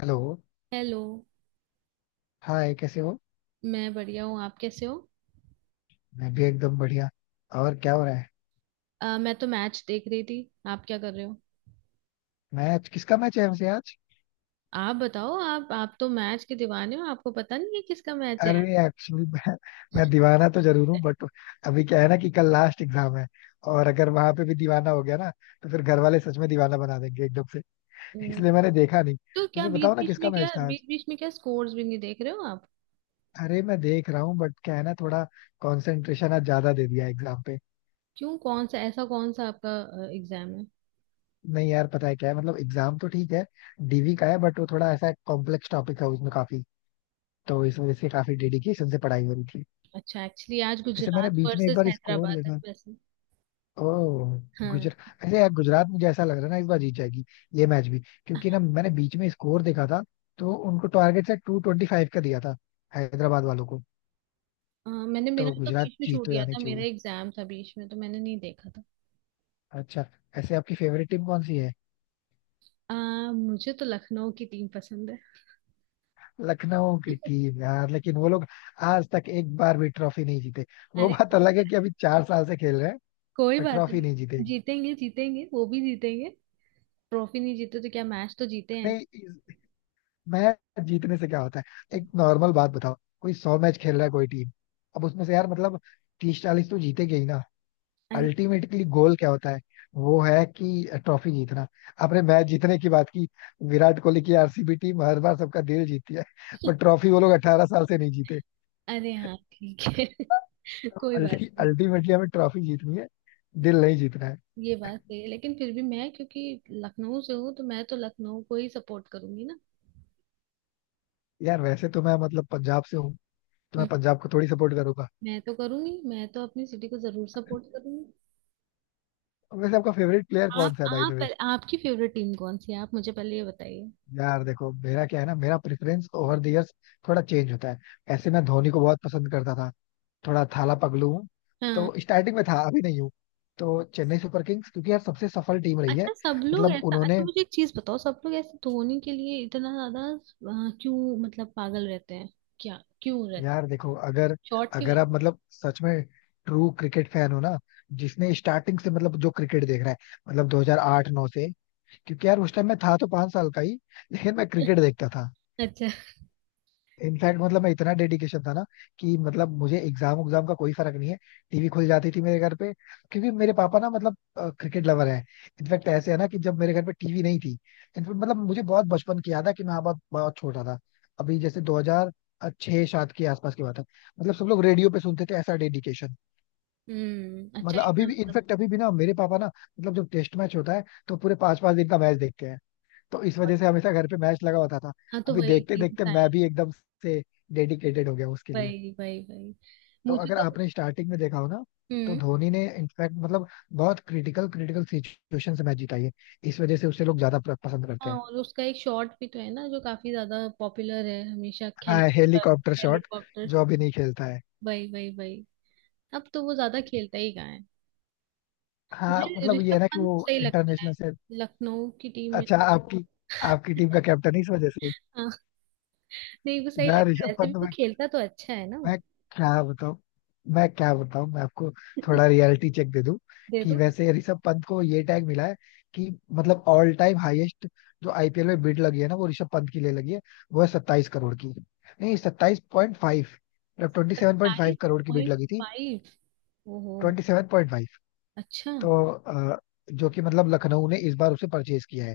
Hello. Hello. Hi, कैसे हो? मैं बढ़िया हूँ। आप कैसे हो? मैं भी एकदम बढ़िया। और क्या हो रहा है? मैं तो मैच देख रही थी। आप क्या कर रहे हो? मैच किसका मैच है वैसे आज? आप बताओ। आप तो मैच के दीवाने हो, आपको पता नहीं है किसका मैच है आज? अरे एक्चुअली मैं दीवाना तो जरूर हूँ, बट अभी क्या है ना कि कल लास्ट एग्जाम है, और अगर वहां पे भी दीवाना हो गया ना, तो फिर घर वाले सच में दीवाना बना देंगे एकदम से। हम्म। इसलिए मैंने देखा नहीं। तो क्या वैसे बीच बताओ ना बीच किसका में मैच क्या था आज। बीच बीच में क्या स्कोर्स भी नहीं देख रहे हो आप? अरे मैं देख रहा हूँ बट क्या है ना, थोड़ा कंसंट्रेशन आज ज्यादा दे दिया एग्जाम पे। क्यों, कौन सा आपका एग्जाम है? नहीं यार, पता है क्या है, मतलब एग्जाम तो ठीक है, डीवी का है, बट वो थोड़ा ऐसा कॉम्प्लेक्स टॉपिक है, उसमें काफी, तो इस वजह से काफी डेडिकेशन से पढ़ाई हो रही थी। अच्छा, एक्चुअली आज ऐसे मैंने गुजरात बीच में एक वर्सेस बार स्कोर हैदराबाद है देखा। वैसे। ओह। हाँ। गुजरात, ऐसे यार गुजरात मुझे ऐसा लग रहा है ना इस बार जीत जाएगी, ये मैच भी। क्योंकि ना मैंने बीच में स्कोर देखा था, तो उनको टारगेट से 225 का दिया था, हैदराबाद वालों को। मैंने मेरा तो तो गुजरात बीच में जीत छूट तो गया जानी था, मेरा चाहिए। एग्जाम था बीच में, तो मैंने नहीं देखा था। अच्छा, ऐसे आपकी फेवरेट टीम कौन सी है? मुझे तो लखनऊ की टीम पसंद है। लखनऊ की टीम? यार लेकिन वो लोग आज तक एक बार भी ट्रॉफी नहीं जीते। वो अरे, बात अलग है कि अभी 4 साल से खेल रहे हैं, कोई पर बात ट्रॉफी नहीं। नहीं जीते। जीतेंगे, जीतेंगे, वो भी जीतेंगे। ट्रॉफी नहीं जीते तो क्या, मैच तो जीते हैं। नहीं, मैच जीतने से क्या होता है? एक नॉर्मल बात बताओ, कोई 100 मैच खेल रहा है कोई टीम, अब उसमें से यार मतलब 30 40 तो जीतेगी ही ना। अरे। अल्टीमेटली गोल क्या होता है? वो है कि ट्रॉफी जीतना। आपने मैच जीतने की बात की, विराट कोहली की आरसीबी टीम हर बार सबका दिल जीतती है, बट ट्रॉफी वो लोग 18 साल से नहीं जीते। अरे हाँ, ठीक है। कोई बात नहीं। अल्टीमेटली हमें ट्रॉफी जीतनी है, दिल नहीं जीतना है। ये बात सही है, लेकिन फिर भी मैं क्योंकि लखनऊ से हूँ, तो मैं तो लखनऊ को ही सपोर्ट करूंगी ना। यार वैसे तो मैं मतलब पंजाब से हूँ, तो मैं हम्म। पंजाब को थोड़ी सपोर्ट करूंगा। मैं तो करूंगी, मैं तो अपनी सिटी को जरूर सपोर्ट करूंगी। वैसे आपका फेवरेट प्लेयर कौन सा है भाई द वे? आपकी फेवरेट टीम कौन सी है? आप मुझे पहले ये बताइए। यार देखो मेरा क्या है ना, मेरा प्रेफरेंस ओवर द इयर्स थोड़ा चेंज होता है। ऐसे मैं धोनी को बहुत पसंद करता था, थोड़ा थाला पगलू हूँ, हाँ। तो स्टार्टिंग में था, अभी नहीं हूँ। तो चेन्नई सुपर किंग्स, क्योंकि यार सबसे सफल टीम रही है। अच्छा, सब लोग मतलब ऐसा अच्छा उन्होंने, मुझे एक चीज बताओ, सब लोग ऐसे धोने के लिए इतना ज्यादा क्यों मतलब पागल रहते हैं? क्या क्यों रहते? यार देखो अगर शॉर्ट के अगर वजह। आप मतलब सच में ट्रू क्रिकेट फैन हो ना, जिसने स्टार्टिंग से मतलब जो क्रिकेट देख रहा है, मतलब 2008-9 से। क्योंकि यार उस टाइम मैं था तो 5 साल का ही, लेकिन मैं क्रिकेट देखता था। अच्छा। इनफैक्ट मतलब मैं इतना डेडिकेशन था ना कि मतलब मुझे एग्जाम उग्जाम का कोई फर्क नहीं है, टीवी खुल जाती थी मेरे घर पे, क्योंकि मेरे पापा ना, मतलब क्रिकेट लवर है। इनफैक्ट ऐसे है ना कि जब मेरे घर पे टीवी नहीं थी, इनफैक्ट मतलब मुझे बहुत बचपन की याद है कि मैं बहुत बहुत छोटा था, अभी जैसे 2006 सात के आसपास की बात है, मतलब सब लोग रेडियो पे सुनते थे, ऐसा डेडिकेशन। हम्म, अच्छा, मतलब अभी इतना भी, मतलब। इनफैक्ट अभी भी ना मेरे पापा ना, मतलब जब टेस्ट मैच होता है तो पूरे पांच पांच दिन का मैच देखते हैं, तो इस बहुत-। वजह से हमेशा घर पे मैच लगा होता था। हाँ, तो अभी वही देखते चीज देखते है। मैं भी एकदम से डेडिकेटेड हो गया उसके लिए। वही, वही, वही। तो मुझे अगर तो। आपने स्टार्टिंग में देखा हो ना, तो हम्म। धोनी ने इनफैक्ट मतलब बहुत क्रिटिकल क्रिटिकल सिचुएशन से मैच जीता है, इस वजह से उसे लोग ज्यादा पसंद करते हाँ, हैं। और उसका एक शॉर्ट भी तो है ना, जो काफी ज्यादा पॉपुलर है हमेशा, हाँ हेलीकॉप्टर हेलीकॉप्टर शॉट, हेलीकॉप्टर जो शॉट। अभी नहीं खेलता है। वही, वही, वही। अब तो वो ज्यादा खेलता ही कहाँ है? हाँ मुझे मतलब ये ऋषभ है ना कि पंत वो सही लगता है, इंटरनेशनल से। लखनऊ की टीम में। अच्छा, आपकी आपकी टीम का कैप्टन इस वजह से? हाँ। नहीं, वो सही यार लगता है, ऋषभ वैसे भी पंत, वो खेलता तो अच्छा है ना मैं वो। क्या बताऊं मैं क्या बताऊं मैं आपको थोड़ा रियलिटी चेक दे दूं, दे कि दो। वैसे ऋषभ पंत को ये टैग मिला है, कि मतलब ऑल टाइम हाईएस्ट जो आईपीएल में बिड लगी है ना, वो ऋषभ पंत की लिए लगी है। वो है 27 करोड़ की। नहीं, 27.5, मतलब ट्वेंटी सेवन पॉइंट सत्ताईस फाइव करोड़ की बिड पॉइंट लगी थी। फाइव ओहो, 27.5। अच्छा। तो जो कि मतलब लखनऊ ने इस बार उसे परचेज किया है।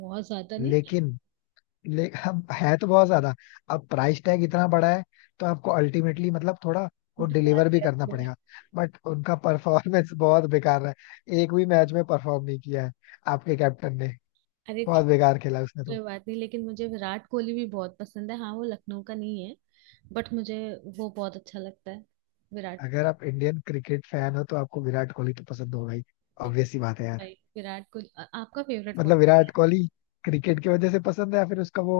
बहुत ज्यादा नहीं। लेकिन ले, अब है तो बहुत ज्यादा, अब प्राइस टैग इतना बड़ा है, तो आपको अल्टीमेटली मतलब थोड़ा वो डुबा डिलीवर भी दिया करना थोड़ा। पड़ेगा। बट उनका परफॉर्मेंस बहुत बेकार है, एक भी मैच में परफॉर्म नहीं किया है आपके कैप्टन ने, अरे ठीक। बहुत बेकार खेला उसने कोई तो। बात नहीं, लेकिन मुझे विराट कोहली भी बहुत पसंद है, हाँ वो लखनऊ का नहीं है, बट मुझे वो बहुत अच्छा लगता है, विराट कोहली। अगर आप इंडियन क्रिकेट फैन हो तो आपको विराट कोहली तो पसंद होगा ही, भाई- ऑब्वियस सी बात है यार। विराट कोहली आपका फेवरेट मतलब कौन? विराट कोहली क्रिकेट की वजह से पसंद है या फिर उसका वो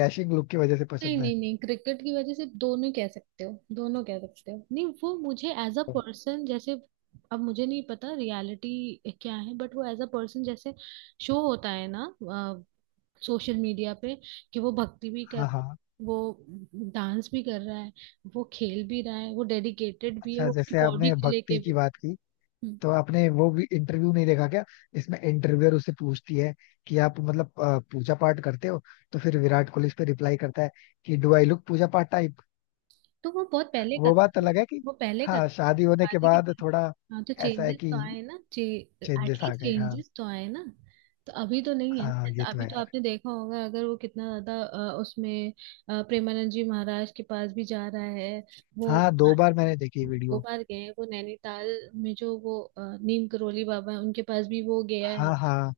डैशिंग लुक की वजह से नहीं, पसंद है? नहीं, नहीं, क्रिकेट की वजह से, दोनों कह सकते हो, दोनों कह सकते हो। नहीं, वो मुझे एज अ पर्सन जैसे, अब मुझे नहीं पता रियलिटी क्या है, बट वो एज अ पर्सन जैसे शो होता है ना सोशल मीडिया पे, कि वो भक्ति भी कर, हाँ हाँ। वो डांस भी कर रहा है, वो खेल भी रहा है, वो डेडिकेटेड भी है अच्छा, वो अपनी जैसे बॉडी आपने को लेके भक्ति की भी। बात की, तो आपने वो भी इंटरव्यू नहीं देखा क्या? इसमें इंटरव्यूअर उससे पूछती है कि आप मतलब पूजा पाठ करते हो, तो फिर विराट कोहली इस पे रिप्लाई करता है कि डू आई लुक पूजा पाठ टाइप। तो वो बहुत पहले का वो था बात ना। अलग है कि, वो पहले का हाँ, था, शादी होने के शादी के बाद पहले। थोड़ा, हाँ, तो ऐसा है चेंजेस कि, तो आए ना चे चेंजेस आ एटलीस्ट गए हाँ। चेंजेस तो आए ना। तो अभी तो नहीं है ना, हाँ जैसे ये तो अभी है तो यार। आपने देखा होगा अगर वो कितना ज्यादा उसमें प्रेमानंद जी महाराज के पास भी जा रहा है वो। हाँ, हाँ। 2 बार मैंने देखी दो वीडियो। बार गए हैं वो नैनीताल में, जो वो नीम करोली बाबा है, उनके पास भी वो गया है। हाँ हाँ।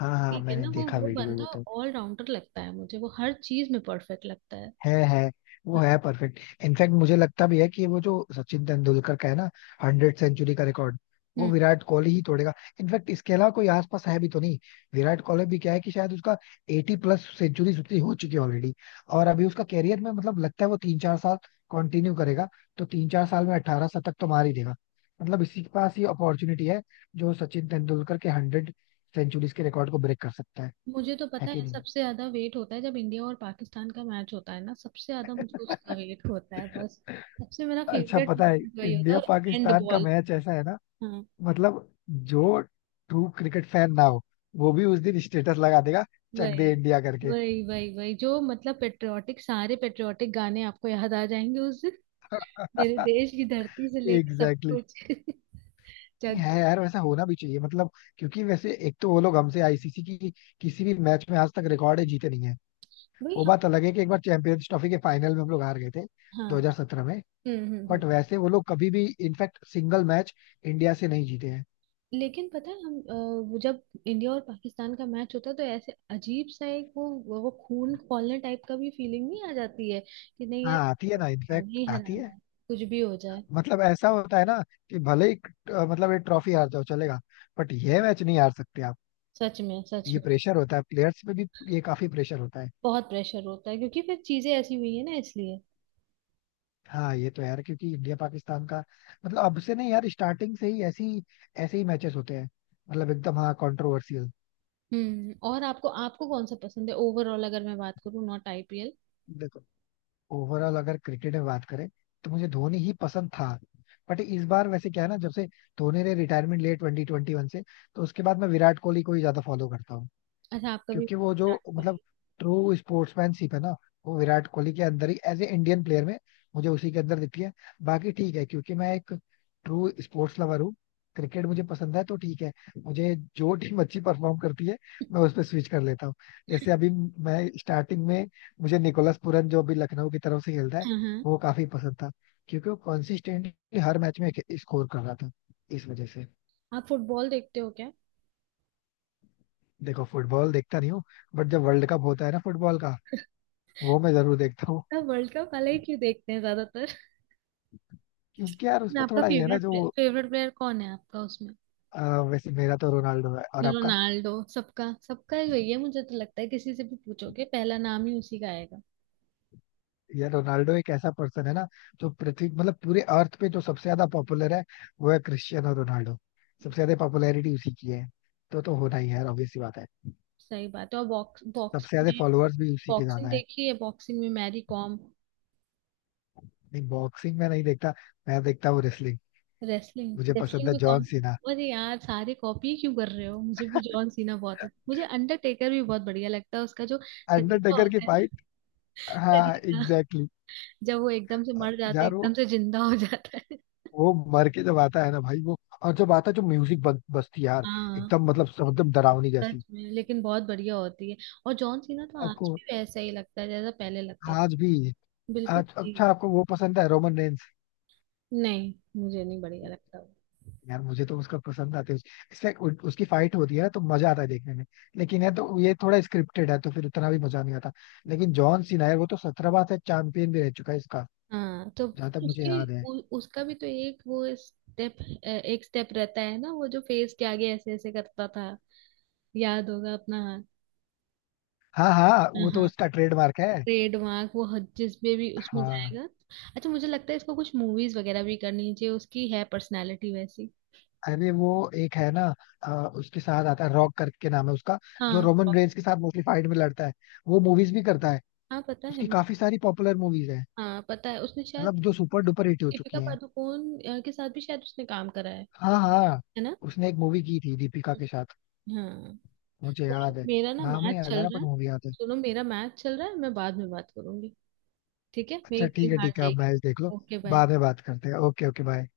हाँ हाँ ठीक है मैंने ना, वो देखा वो वीडियो, बंदा ये तो। ऑल राउंडर लगता है मुझे, वो हर चीज में परफेक्ट लगता है। है, वो है परफेक्ट। इनफैक्ट मुझे लगता भी है कि वो जो सचिन तेंदुलकर का है ना, 100 सेंचुरी का रिकॉर्ड, वो हाँ। विराट कोहली ही तोड़ेगा। इनफैक्ट इसके अलावा कोई आसपास है भी तो नहीं। विराट कोहली भी क्या है कि शायद उसका 80+ सेंचुरी उतनी हो चुकी है ऑलरेडी, और अभी उसका कैरियर में मतलब लगता है वो 3 4 साल कंटिन्यू करेगा, तो 3 4 साल में 18 शतक तो मार ही देगा। मतलब इसी के पास ही अपॉर्चुनिटी है, जो सचिन तेंदुलकर के 100 सेंचुरीज के रिकॉर्ड को ब्रेक कर सकता है। मुझे तो है पता कि है नहीं? सबसे ज्यादा वेट होता है जब इंडिया और पाकिस्तान का मैच होता है ना, सबसे ज्यादा मुझे उसका वेट होता है बस। सबसे मेरा अच्छा फेवरेट पता है, मोमेंट वही होता इंडिया है, और एंड पाकिस्तान का बॉल। मैच ऐसा है ना, हाँ। मतलब जो ट्रू क्रिकेट फैन ना हो वो भी उस दिन स्टेटस लगा देगा, चक वही, दे इंडिया करके। वही, वही, वही, जो मतलब पेट्रियाटिक, सारे पेट्रियाटिक गाने आपको याद आ जाएंगे उस दिन। मेरे देश की धरती से लेके सब एग्जैक्टली, exactly. कुछ जग। है यार, वैसा होना भी चाहिए मतलब, क्योंकि वैसे एक तो वो लोग हमसे आईसीसी की किसी भी मैच में आज तक रिकॉर्ड है, जीते नहीं है। वही, वो हाँ। बात अलग है कि एक बार चैंपियंस ट्रॉफी के फाइनल में हम लोग हार गए थे हाँ। 2017 में, हम्म, हम्म, हम्म। बट वैसे वो लोग कभी भी इनफैक्ट सिंगल मैच इंडिया से नहीं जीते हैं। लेकिन पता है हम वो जब इंडिया और पाकिस्तान का मैच होता है तो ऐसे अजीब सा एक वो खून खौलने टाइप का भी फीलिंग नहीं आ जाती है कि नहीं यार? हाँ आती है ना, हराना इनफैक्ट ही आती है। हराना है, कुछ भी हो जाए। मतलब ऐसा होता है ना, कि भले ही मतलब ये ट्रॉफी हार जाओ चलेगा, बट ये मैच नहीं हार सकते आप। सच में, सच ये में। प्रेशर होता है प्लेयर्स पे भी, ये काफी प्रेशर होता है। बहुत प्रेशर होता है, क्योंकि फिर चीजें ऐसी हुई है ना इसलिए। हाँ ये तो यार, क्योंकि इंडिया पाकिस्तान का मतलब अब से नहीं यार, स्टार्टिंग से ही ऐसी, ऐसे ही मैचेस होते हैं, मतलब एकदम हाँ कंट्रोवर्सियल। हम्म, और आपको आपको कौन सा पसंद है ओवरऑल, अगर मैं बात करूँ नॉट आईपीएल। देखो ओवरऑल अगर क्रिकेट में बात करें तो मुझे धोनी ही पसंद था, बट इस बार वैसे क्या है ना जब से धोनी ने रिटायरमेंट लिया 2021 से, तो उसके बाद मैं विराट कोहली को ही ज्यादा फॉलो करता हूँ। अच्छा, आपका भी क्योंकि वो जो विराट मतलब कोहली। ट्रू स्पोर्ट्समैनशिप है ना, वो विराट कोहली के अंदर ही एज ए इंडियन प्लेयर में, मुझे उसी के अंदर दिखती है। बाकी ठीक है, क्योंकि मैं एक ट्रू स्पोर्ट्स लवर हूँ, क्रिकेट मुझे पसंद है तो ठीक है, मुझे जो टीम अच्छी परफॉर्म करती है मैं उस पर स्विच कर लेता हूँ। जैसे अभी मैं स्टार्टिंग में, मुझे निकोलस पूरन, जो अभी लखनऊ की तरफ से खेलता है, हाँ, हाँ। वो काफी पसंद था, क्योंकि वो कंसिस्टेंटली हर मैच में स्कोर कर रहा था, इस वजह से। आप फुटबॉल देखते हो क्या? देखो फुटबॉल देखता नहीं हूँ, बट जब वर्ल्ड कप होता है ना फुटबॉल का, वो मैं जरूर देखता हूँ। वर्ल्ड कप वाला ही क्यों देखते हैं ज्यादातर? क्योंकि यार उसमें आपका थोड़ा ये है ना, फेवरेट जो प्लेयर, फेवरेट प्लेयर कौन है आपका उसमें? वैसे मेरा तो रोनाल्डो है, और आपका? रोनाल्डो सबका, सबका ही वही है, मुझे तो लगता है किसी से भी पूछोगे पहला नाम ही उसी का आएगा। ये रोनाल्डो एक ऐसा पर्सन है ना, जो पृथ्वी मतलब पूरे अर्थ पे जो सबसे ज्यादा पॉपुलर है, वो है क्रिस्टियानो रोनाल्डो। सबसे ज्यादा पॉपुलैरिटी उसी की है, तो होना ही है यार, ऑब्वियस सी बात है। सही बात है। और सबसे बॉक्सिंग ज्यादा में फॉलोअर्स भी उसी के ज्यादा बॉक्सिंग है। देखी है? बॉक्सिंग में मैरी कॉम। नहीं बॉक्सिंग में नहीं देखता, मैं देखता हूँ रेसलिंग। रेसलिंग? मुझे पसंद रेसलिंग है में जॉन कौन? सीना। अरे यार, सारे कॉपी क्यों कर रहे हो? मुझे भी जॉन सीना बहुत अच्छा। मुझे अंडरटेकर भी बहुत बढ़िया लगता है, उसका जो तरीका अंडरटेकर की होता है फाइट, ना, हाँ तरीका, एग्जैक्टली, जब वो एकदम से मर exactly. जाता है, यार वो एकदम से जिंदा हो जाता है। वो मर के जब आता है ना भाई, वो और जब आता है जो म्यूजिक बजती है यार, हाँ। एकदम मतलब एकदम डरावनी जैसी। सच में, लेकिन बहुत बढ़िया होती है। और जॉन सीना तो आज आपको भी वैसा ही लगता है जैसा पहले लगता आज था। भी? बिल्कुल आज जी। अच्छा, आपको वो पसंद है रोमन रेंस? नहीं, मुझे नहीं बढ़िया लगता वो। यार मुझे तो उसका पसंद आते हैं। उसकी फाइट होती है ना तो मजा आता है देखने में, लेकिन है तो ये थोड़ा स्क्रिप्टेड है, तो फिर उतना भी मजा नहीं आता। लेकिन जॉन सीना है, वो तो 17 बार से चैंपियन भी रह चुका है इसका, हाँ, तो जहां तक मुझे याद है। उसका भी तो एक वो स्टेप, एक स्टेप रहता है ना वो, जो फेस के आगे ऐसे ऐसे करता था। याद होगा अपना? हाँ हाँ, हाँ, वो तो हाँ। उसका ट्रेडमार्क है। ट्रेडमार्क, वो जिसमें भी उसमें हाँ जाएगा। अच्छा, मुझे लगता है इसको कुछ मूवीज वगैरह भी करनी चाहिए, उसकी है पर्सनालिटी वैसी। अरे वो एक है ना, अ, उसके साथ आता है रॉक करके नाम है उसका, जो हाँ। रोमन रेंस के साथ मोस्टली फाइट में लड़ता है, वो मूवीज भी करता है। हाँ, पता है उसकी मुझे। काफी सारी पॉपुलर मूवीज है, हाँ, पता है उसने शायद मतलब जो सुपर डुपर हिट हो चुकी दीपिका हैं। पादुकोण के साथ भी शायद उसने काम करा है हाँ हाँ, है ना? उसने एक मूवी की थी दीपिका के साथ, हाँ। मुझे याद है, मेरा ना नाम मैच नहीं याद आ चल रहा रहा बट है। मूवी याद है। सुनो, मेरा मैच चल रहा है, मैं बाद में बात करूंगी। ठीक है, अच्छा मेरी ठीक है, टीम हार ठीक है आप जाएगी। मैच देख लो, ओके, बाय। बाद में बात करते हैं। Okay okay bye.